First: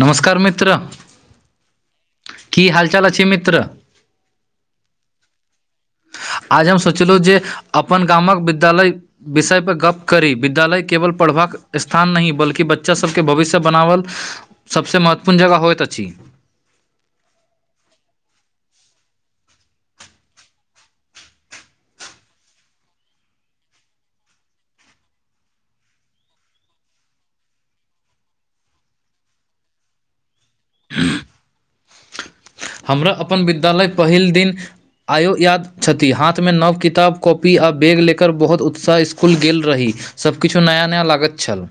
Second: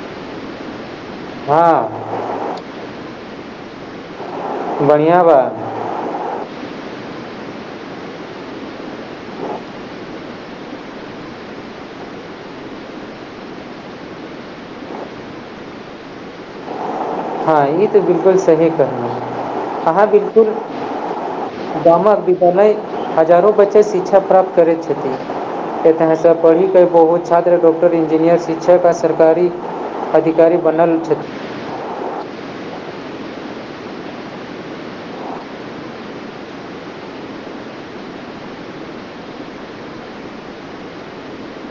नमस्कार मित्र हँ की हालचाल अछि मित्र बढ़ियाँ बा आज हम सोचलु जे अपन गामक विद्यालय विषय पर गप्प करी विद्यालय केवल पढ़बाक स्थान नहि बल्कि बच्चा सभके भविष्य बनावल सभसँ महत्वपूर्ण जगह होइत अछि। हँ ई तऽ बिल्कुल सही कहलुु अहाँ बिल्कुल गामक विद्यालय हजारो बच्चे शिक्षा प्राप्त करैत छथि एतऽ सँ पढ़िके बहुत छात्र डॉक्टर इंजीनियर शिक्षक आ सरकारी अधिकारी बनल छथि हमरा अपन विद्यालय पहिल दिन आयो याद छथि हाथमे नव किताब कॉपी आ बैग लेकर बहुत उत्साह इसकुल गेल रही सभकिछु नया नया लागैत छल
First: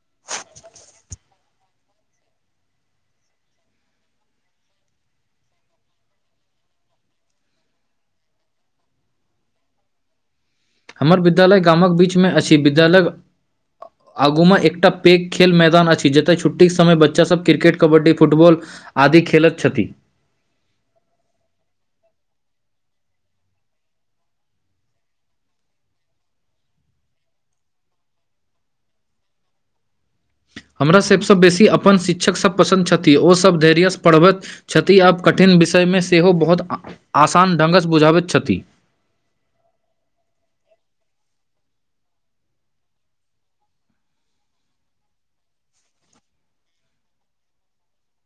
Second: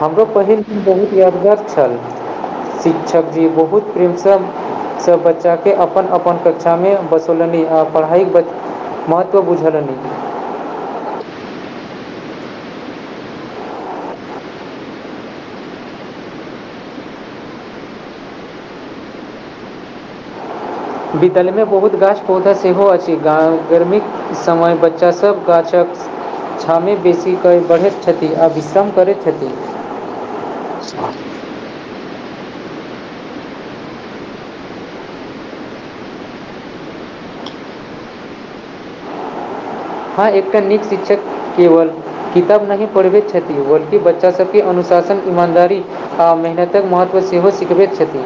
हमरो पहिल दिन बहुत यादगार छल शिक्षकजी बहुत प्रेमसँ सब बच्चा के अपन अपन कक्षा मे बसूलनि आ पढ़ाइ महत्व बुझलनि हमर विद्यालय गामक बीचमे अछि विद्यालय [inaudible] आगूमे एकटा पैघ खेल मैदान अछि जतय छुट्टीके समय बच्चासभ क्रिकेट कबड्डी फुटबॉल आदि खेलत छथि। बितलमे बहुत गाछ पौधा सेहो अछि ग गर्मीक समय बच्चासभ गाछक छावमे बेसी बढ़ैत छथि आ विश्राम करैत छथि हमरा सभसँ बेसी अपन शिक्षकसभ पसन्द छथि ओसभ धैर्यसँ पढ़बैत छथि आब कठिन विषयमे सेहो बहुत आसान ढङ्गसँ बुझाबैत छथि हँ एकटा नीक शिक्षक केवल किताब नहि पढ़बैत छथि बल्कि बच्चा सबके अनुशासन ईमानदारी आ मेहनतक महत्व सेहो सिखबैत छथि।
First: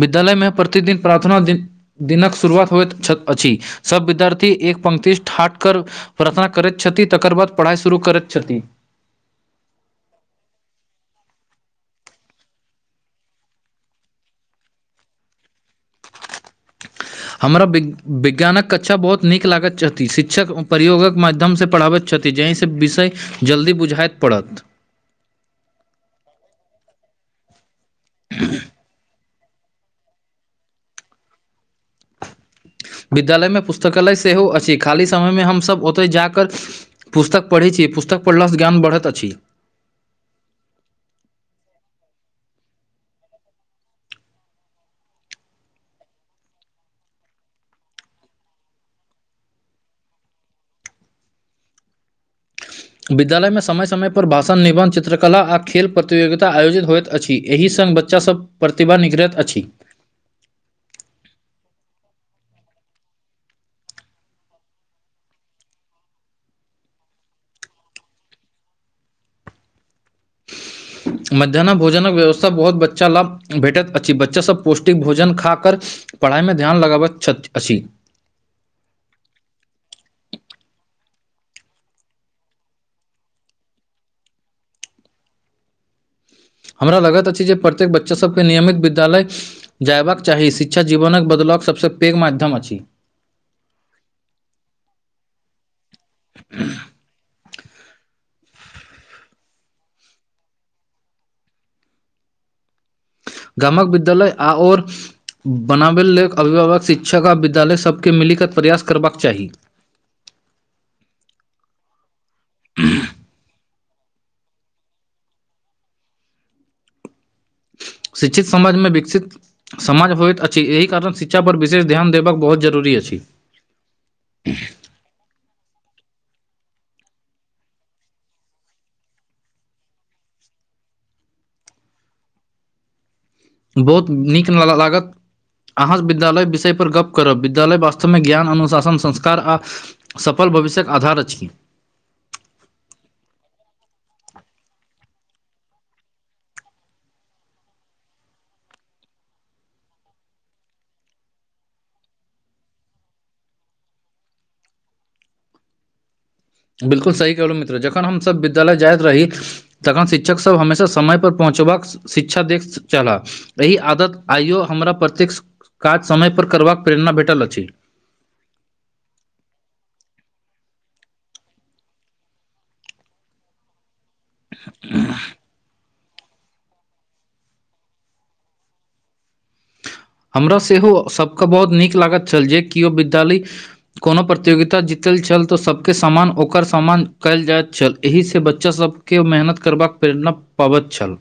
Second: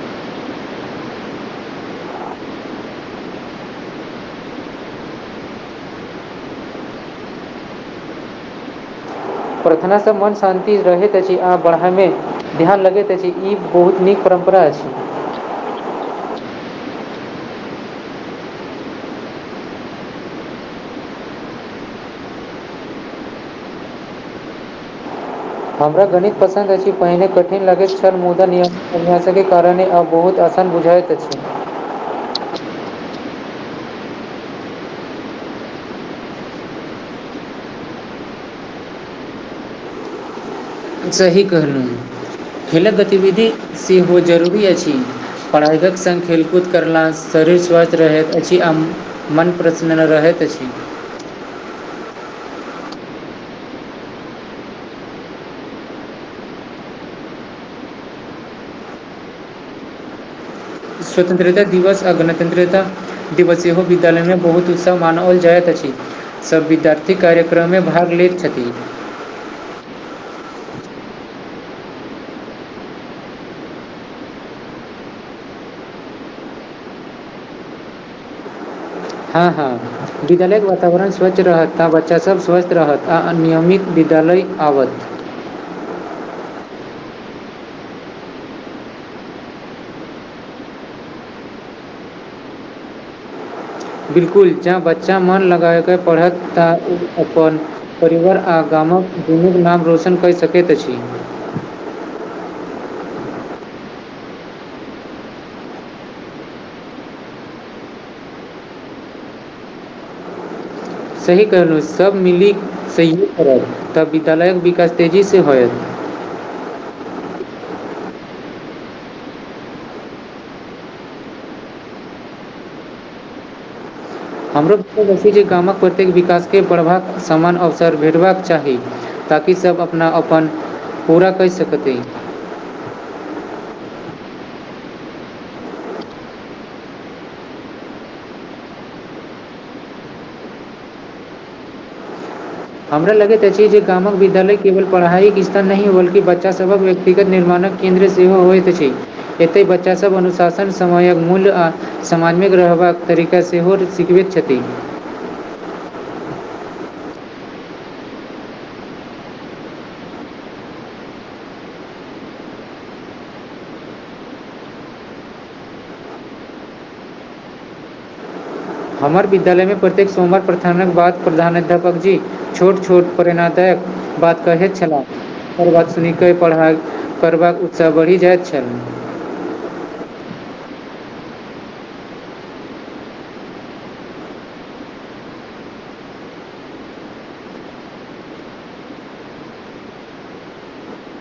विद्यालयमे प्रतिदिन प्रार्थना दिन। दिनक शुरुआत होइत अछि सब विद्यार्थी एक पंक्ति ठाट कर प्रार्थना करैत छथि तकर बाद पढ़ाइ शुरू करैत छथि। प्रार्थनासँ मन शान्ति रहैत अछि आ पढ़ामे ध्यान लगैत अछि ई बहुत नीक परम्परा अछि। हमरा वि विज्ञानक कक्षा बहुत नीक लागैत छथि शिक्षक प्रयोगक माध्यम से पढ़ाबैत छथि जाहिसँ विषय जल्दी बुझाइत पड़त हमरा गणित पसन्द अछि पहिने कठिन लागैत छल मुदा नियम अभ्यास सबके कारणे आब बहुत आसान बुझाइत अछि। विद्यालय मे पुस्तकालय सेहो अछि खाली समयमे हमसभ ओतय जाकर पुस्तक पढ़ै छी पुस्तक पढ़लासँ ज्ञान बढ़त अछि सही कहलु हँ खेलक गतिविधि सेहो जरूरी अछि पढ़ाइकक संग खेलकूद करलास शरीर स्वस्थ रहैत अछि आ म मन प्रसन्न रहैत अछि विद्यालयमे समय समयपर भाषण निबन्ध चित्रकला आ खेल प्रतियोगिता आयोजित होइत अछि एहि संग बच बच्चा सब प्रतिभा निगरैत अछि। स्वतंत्रता दिवस आ गणतन्त्रता। दिवस सेहो विद्यालयमे बहुत उत् उत्साह मानओल जायत अछि। सभ विद्यार्थी कार्यक्रममे भाग लैत छथि मध्यानह भोजनक व्यवस्था बहुत बच्चा लाभ भेटैत अछि बच्चासभ पौष्टिक भोजन खाकर पढ़ाइमे ध्यान लगाबैत छत अछि हँ हँ विद्यालय केँ वातावरण स्वच्छ रहत तऽ बच्चासभ स्वस्थ रहत आ आ नियमित विद्यालय आवत हमरा लगैत अछि जे प्रत्येक बच्चा सब केँ नियमित विद्यालय जयबाक चाही शिक्षा जीवनक बदलक सबसँ पैघ माध्यम अछि बिल्कुल जँ बच्चा मोन लगायक पढ़त तऽ उ अपन परिवार आ गामक दुनुक नाम रोशन कैय सकैत अछि गामक विद्यालय आओर बनाबय लेल अभिभावक शिक्षक आ विद्यालय सभकेँ मिलिकऽ प्रयास करबाक चाही सही कहलहु सभ मिलीक सहयोग करत तब विद्यालयक विकास तेजी से होयत शिक्षित समाजमे विकसित समाज होइत अछि एहि कारण शिक्षाापर विशेष ध्यान देबाक बहुत जरूरी अछि हमरो [unintelligible] अछि जे गामक प्रत्येक विकास केँ पढ़बाक समान अवसर भेटबाक चाही ताकि सब अपना अपन पूरा कैय सकती बहुत नीक नाला लागत अहाँ सँ विद्यालय विषय पर गप्प करब विद्यालय वास्तवमे ज्ञान अनुशासन संस्कार आ सफल भविष्यक आधार अछि हमरा लगैत अछि जे गामक विद्यालय केवल पढ़ाइ स्तर नहि बल्कि बच्चासभक व्यक्तिगत निर्माणक केन्द्र सेहो होइत अछि एतैय बच्चासभ अनुशासन समयक मूल्य आ समाजमे रहबाक तरी का सेहो सिखबैत छथि बिल्कुल सही कहलहुँ मित्र जखन हमसभ विद्यालय जाइत रही तखन शिक्षकसभ हमेशा समयपर पहुँचबाक शिक्षा दैक छलाह एहि आदत आइयो हमरा प्रत्यके काज समयपर करबाक प्रेरणा भेटल अछि हमर विद्यालयमे प्रत्येक सोमवार प्रार्थनाक बाद प्रधानाध्यापक जी छोट छोट प्रेणादायक बात कहैत छलाह ओकर बाद सुनि केँ पढ़ाइ करबाक उत्साह बढ़ि जाइत छल हमरा सेहो सभ कऽ बहुत नीक लागैत छल जे किओ विद्यालय कोनो प्रतियोगिता जीतल छल तऽ सभ केँ सामान ओकर सामान कयल जाइत छल एहिसँ बच्चासभ केँ ओ मेहनत करबाक प्रेरणा पाबैत छल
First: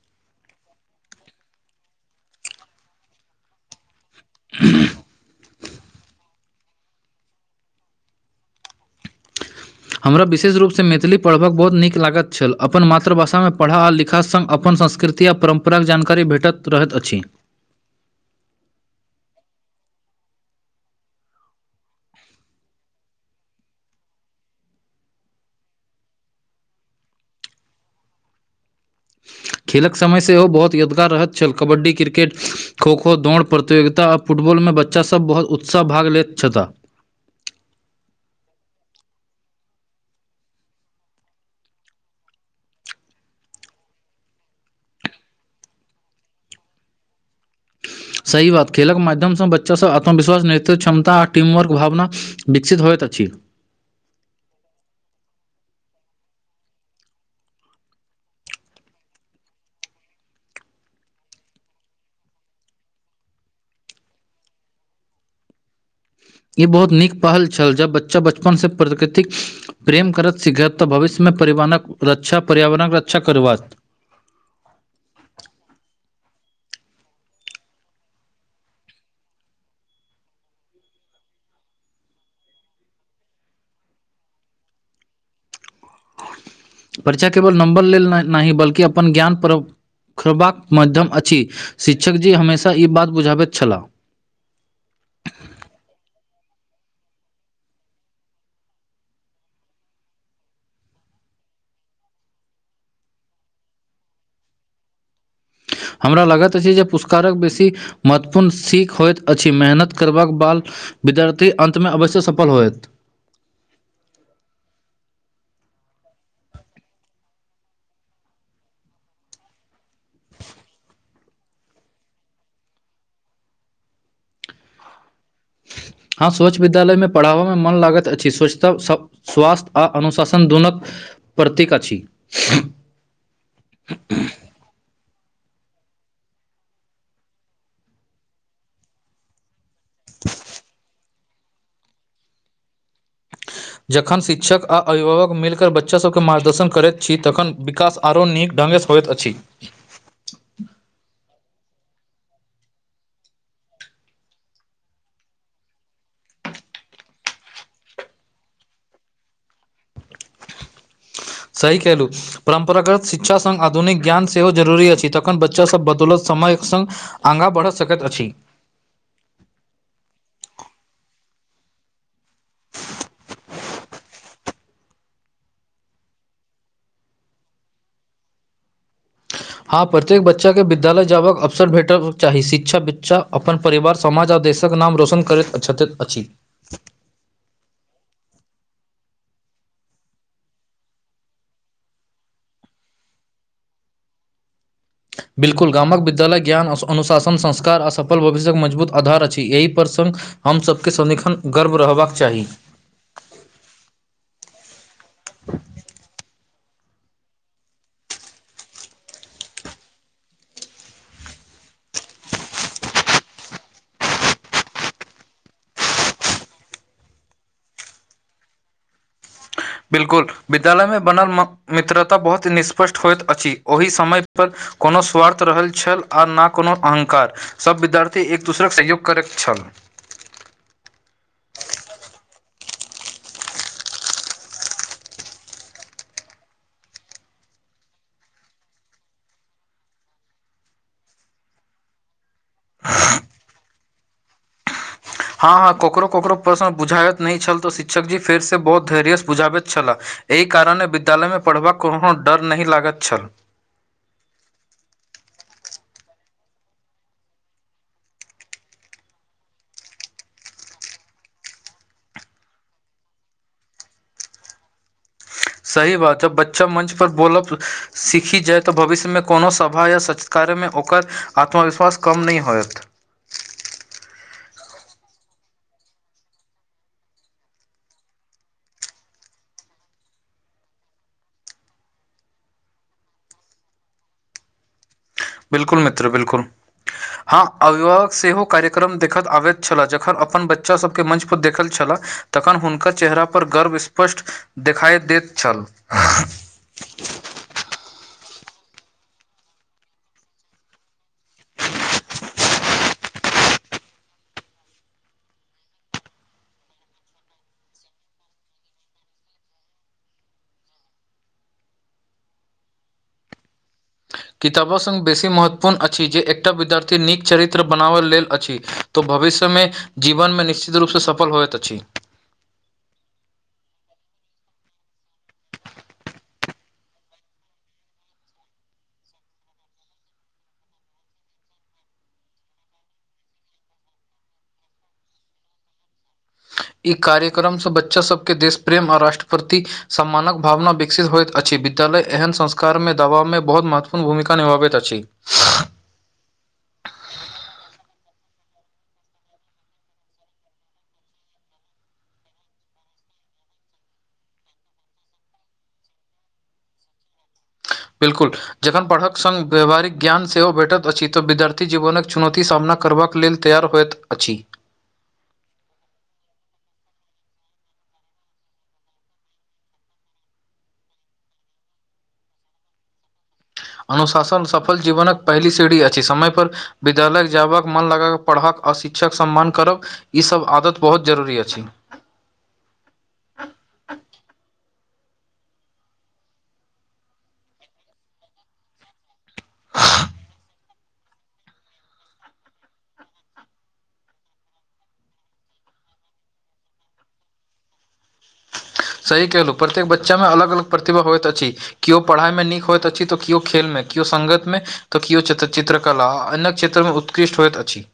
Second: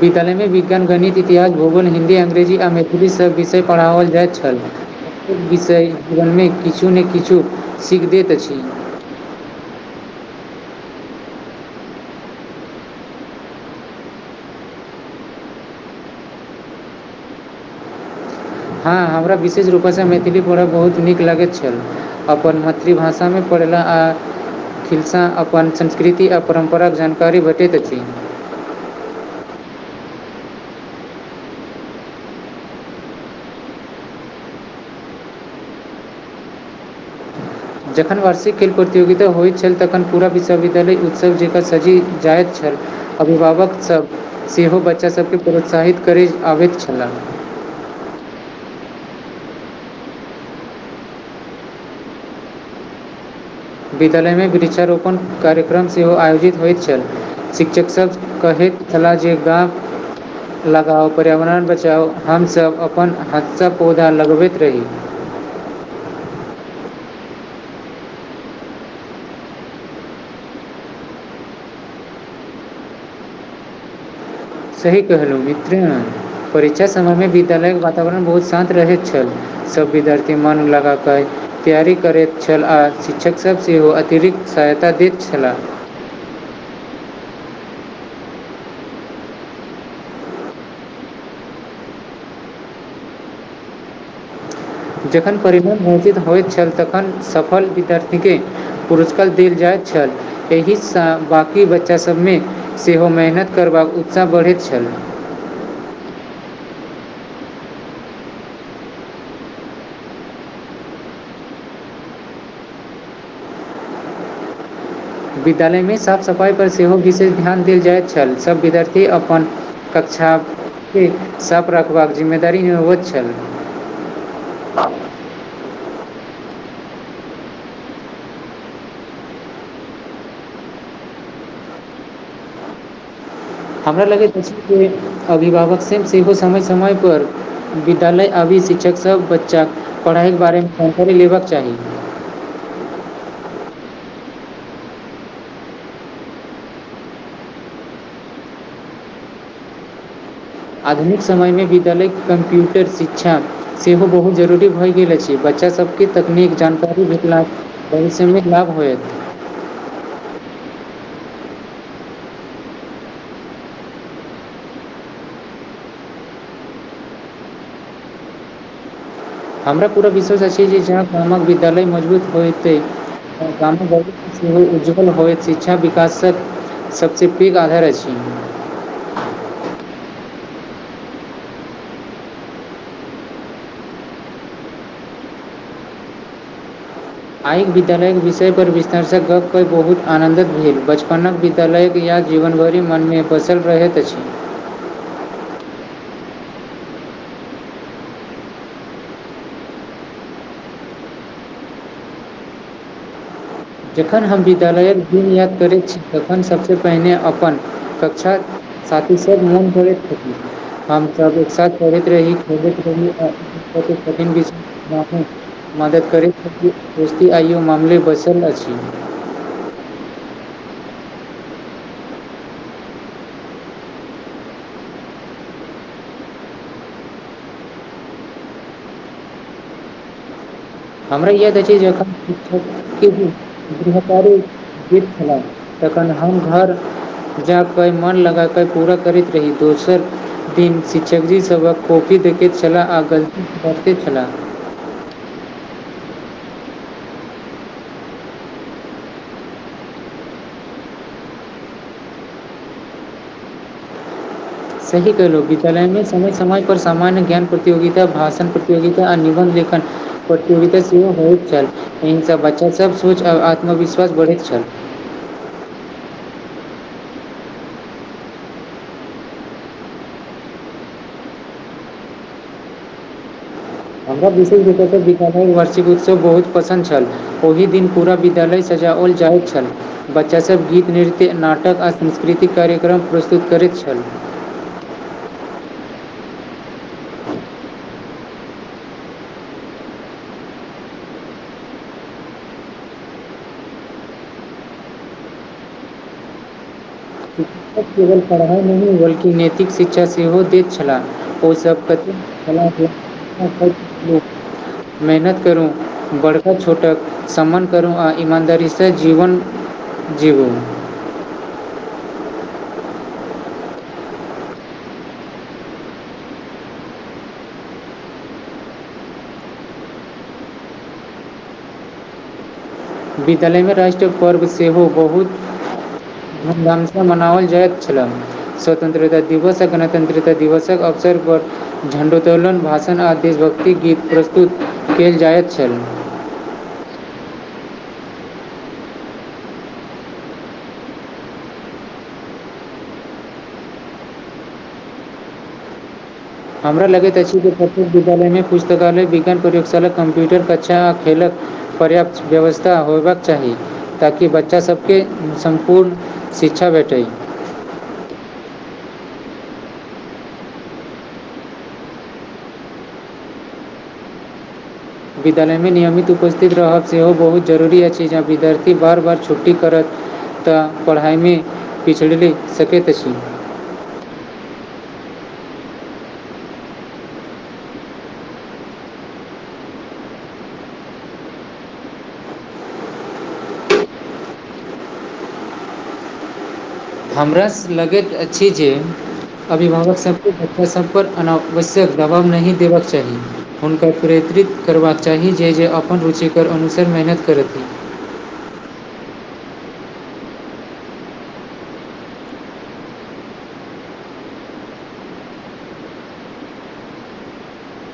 विद्यालयमे विज्ञान, गणित, इतिहास, भूगोल, हिन्दी, अङ्ंग्रेजी आ मैथिली सब विषय पढ़ाओल जायत छल प्रत्येक विषय जीवनमे किछु नय किछु सीख दैत अछि हमरा विशेष रूपसँ मैथिली पढ़बक बहुत नीक लागैत छल अपन मातृभाषामे पढ़ा आ लिखा संग अपन संस्कृ ति आ परम्पराके जानकारी भेटैत रहैत अछि हँ हमरा विशेष रूपेसँ मैथिली पढ़ब बहुत नीक लगैत छल अपन मातृभा षा मे पढ़ल आ खिलसाँ अपन संस्कृति आओ परम्पराक जानकारी भेटैत अछि खेलक समय सेहो बहुत यादगार रहैत छल कबड्डी क्रिकेट खोखो दौड़ प्रतियोगिता आ फुटबॉलमे बच्चासभ बहुत उत्साह भाग लैत छ्था जखन वार्षिक खेल प्रतियोगिता होइ छल तखन पूरा विश्वविद्यालय उत्सव जेकाँ सजी जाइत छल अभिभावकसभ सेहो बच्चाभकेँ प्रोत्साहित करै आबैत छला सही बात खेलक माध्यमसँ बच्चासभ आत्मविश्वास नेतृव क्षमता आ टीमवर्क भावना विकसित होइत अछि विद्यालयमे वृक्षारोपण कार्यक्रम सेहो आयोजित होइत छल शिक्षकसभ कहैत खेलाई छियै तऽ लगाउ पर्यावरण बचाउ हमसभ अपन हदसँ पौधा लगबैत रही ई बहुत नीक पहल छल जब बच्चा बचपनसँ प्रकृतिक प्रेम करत शिखरत तऽ भविष्य मे परिवक रक्षा पर्यावरणक रक्षा करवात सही कहलौं मित्रे परीक्षा समय मे विद्यालय के वातावरण बहुत शान्त रहैत छल सभ विद्यार्थी मन लगाकऽ तैयारी करैत छल आ शिक्षक सभ सेहो अतिरिक्त सहायता दैत छलाह परीक्षा केवल नम्बर लेल नाहि बल्कि अपन ज्ञान पर खोलबाक माध्यम अछि शिक्षक जी हमेशा ई बात बुझाबैत छलाह जखन परिवजित होइत छल तखन सफल विद्यार्थी के पुरस्कार देल जाइत छल एहिसँ बाँकी बच्चा सभ मे सेहो मेहनत करबाक उत्साह बढ़ैत छल हमरा लागत अछि जे पुरस्कारक बेसी महत्वपूर्ण सीख होइत अछि मेहनत करबाक बाद विद्यार्थी अन्त मे अवश्य सफल होयत विद्यालय मे साफ सफाइ पर सेहो विशेष ध्यान देल जाइत छल सभ विद्यार्थी अपन कक्षा के साफ रखबाक जिम्मेदारी होयत छल हँ स्वच्छ विद्यालय मे पढ़ाबऽ मे मन लागैत अछि स्वच्छता सभ स्वास्थ्य आ अनुशासन दोनक प्रतीक अछि हमरा लगैत अछि जे अभिभावक सभ सेहो समय समय पर विद्यालय आभी शिक्षक सभ बच्चाके पढ़ाइके बारे मे जानकारी लेबक चाही जखन शिक्षक आ अभिभावक मिलकरऽ बच्चा सभके मार्गदर्शन करैत छी तखन विकास आरो नीक ढङ्गसँ होइत अछि आधुनिक समय मे विद्यालय कम्प्यूटर शिक्षा सेहो बहुत जरूरी भऽ गेल अछि बच्चा सभकेँ तकनीक जानकारी भेटला परिश्रमिक लाभ होएत सही केहलू परम्परागत शिक्षा संग आधुनिक ज्ञान सेहो जरुरी अछि तखन बच्चा सब बदौलत समायक संग आगा बढ़ऽ सकैत अछि हमरा पूरा विश्वास अछि जे जहा गामक विद्यालय मजबुत होयतैय गाम ब उज्ज्वल होएत शिक्षा विकास स सबसँ पैघ आधार अछि हँ प्रत्येक बच्चा के विद्यालय जयबाक अवसर भेटल चाही शिक्षा बच्चा अपन परिवार समाज आ देशक नाम रोशन करैत अछि आइके विद्यालयक विषय पर विस्तार सऽ गप्प कऽ बहुत आनंन्दित भेल बचपनक तलैव या जीवन भरि मन मे बसल रहैत अछि बिल्कुल गामक विद्यालय ज्ञान अनुशासन संस्कार आ सफल भविष्यक मजबुत आधार अछि एहि प्रसंग हम सबके सदिखन गर्व रहबाक चाही जखन हम विद्यालयक दिन याद करै छी तखन सभस पहिने अपन कक्षाक साथी सब मोन परैत छथि हम सब एक साथ पढैत रही खेलैत रही आ [unintelligible] मदद करैत रहि आयो मित्र बैसल अछि बिल्कुल विद्यालय मे बनल म मित्रता बहुत ही निष्पष्ट होइत अछि ओहि समय पर कोनो स्वार्थ रहल छल आ ना कोनो अहंकार सब विद्यार्थी एक दोसराक सहयोग करैत छल हमरा याद अछि शिक्षा के जिम्मेदारी नीक छलाह तखन हम घर जा कऽ मन लगा कऽ पुरा करैत रही दोसर दिन शिक्षक जी सभक काॅपी देखैत छलाह आ गलती तकैत छलाह हं हं ककरो ककरो प्रश्न बुझायत नै छल तऽ शिक्षक जी फेरस बहुत धैर्यस बुझाबैत छलाह एहि कारणे विद्यालय मे पढ़बाक कोनो डर नहि लागत छल सही कहलू विद्यालय मे समय समय पर सामान्य ज्ञान प्रतियोगिता भाषण प्रतियोगिता आ निबन्ध लेखन प्रतियोगिता सेहो होइत छल एहि सऽ बच्चा सब सोच आ आत्मविश्वास बढ़ैत छल सही बात जब बच्चा मंच पर बोलब सीखी जाय तऽ भविष्य मे कोनो सभा या सच कार्यमे ओकर आत्मविश्वास कम नै होयत हमरा विशेष रूस विद्यालय वार्षिक उत्सव बहुत पसन्द छल ओहि दिन पुरा विद्यालय सजाओल जाइ छल बच्चासब गीत नृत्य नाटक आ सांस्कृतिक कार्यक्रम प्रस्तुत करैत छल बिलकुल मित्र बिलकुल ह अभिभावक सेहो कार्यक्रम देखैत आबैत छलाह जखन अपन बच्चा सभके मंच पर देखैत छलाह तखन हुनकर चेहरा पर गर्व स्पष्ट देखाइत दैत छल शिक्षक केवल पढ़ाइ नहि बल्कि नैतिक शिक्षा सेहो दैत छलाह ओ सब कतेक कला दिस सेहो [unintelligible] मेहनत करु बड़को छोटक सम्मान करू आ ईमानदारी से जीवन जीबु किताबो संग बेसी महत्वपूर्ण अछि जे एकटा विद्यार्थी नीक चरित्र बनाबैय लेल अछि तऽ भविष्य मे जीवन मे निश्चित रूप स सफल होइत अछि विद्यालय मे राष्ट्रीय पर्व सेहो बहुत धूम धाम सऽ मनाओल जायत छला स्वतंत्रता दिवस आ गणतंत्रता दिवसक अवसर पर झंडो त्तोलन भाषण आ देशभक्त गीत प्रस्तुत कयल जाइत छल इ कार्यक्रम सब बच्चा सबके देश प्रेम आओर राष्ट्र प्रति सम्मानक भावना विकसित होइत अछि विद्यालय एहन संस्कार मे दबाव मे बहुत महत्वपूर्ण भूमिका निभाबैत अछि हमरा लगैत अछि जे प्रत्येक विद्यालय मे पुस्तकालय विज्ञान प्रयोगशाला कम्प्यूटर कक्षा आ खेलक पर्याप्त व्यवस्था होयबाक चाही ताकि बच्चासब के सम्पुर्ण शिक्षा भेटय बिल्कुल जखन पढ़क संग व्यवहारिक ज्ञान सेहो भेटत अछि तऽ विद्यार्थी जीवनक चुनौतीक सामना करबाक लेल तैयार होयइत अछि विद्यालय मे नियमित उपस्थित रहब सेहो बहुत जरूरी अछि जँ विद्यार्थी बार बार छुट्टी करत तऽ पढ़ाइ मे पिछड़ि सकैत अछि अनुशासन सफल जीवनक पहली सीढ़ी अछि समय पर विद्यालय जाबक मन लगा कऽ पढ़क आ शिक्षक सम्मान करब ई सब आदत बहुत जरूरी अछि हमराँ लगैत अछि जे अभिभावक सबके बच्चा सब पर अनावश्यक दबाव नहि देबक चाही हुनका प्रेतरिक करबाक चाही जे जे अपन रुचिकर अनुसार मेहनत करथि सही केलहुँ प्रत्येक बच्चा मे अलग अलग प्रतिभा होइत अछि केओ पढ़ाइ मे नीक होइत अछि तऽ केओ खेल मे केओ संगत मे तऽ केओ चित्र चित्रकला अन्य क्षेत्र मे उत्कृष्ट होयइत अछि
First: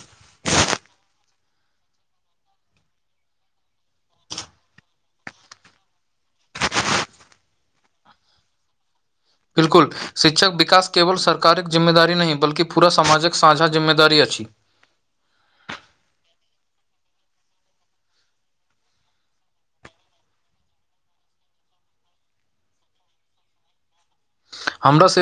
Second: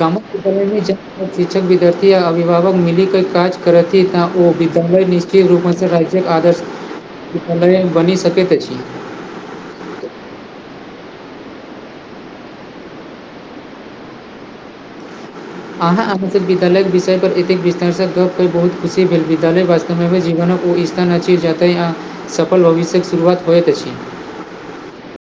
गामक विद्यालय मे जा शिक्षक विद्यार्थी आ अभिभावक मिली क काज करत ई त ओ विद्यालय निश्चित रूपसँ राज्यक आदर्श विद्यालय मे बनी सकैत अछि बिलकुल शिक्षक विकास केवल सरकारी जिम्मेदारी नहि बल्कि पूरा समाजक साझा जिम्मेदारी अछि आहाँ अहाँसभ विद्यालयक विषयप पर एतेक विस्तारसँ गप कर बहुत खुशी भेल विद्यालय वास्ते जीवनक ओ स्थान अछि जतय आ सफल भविष्य के शुरुआत होइत अछि हमरा से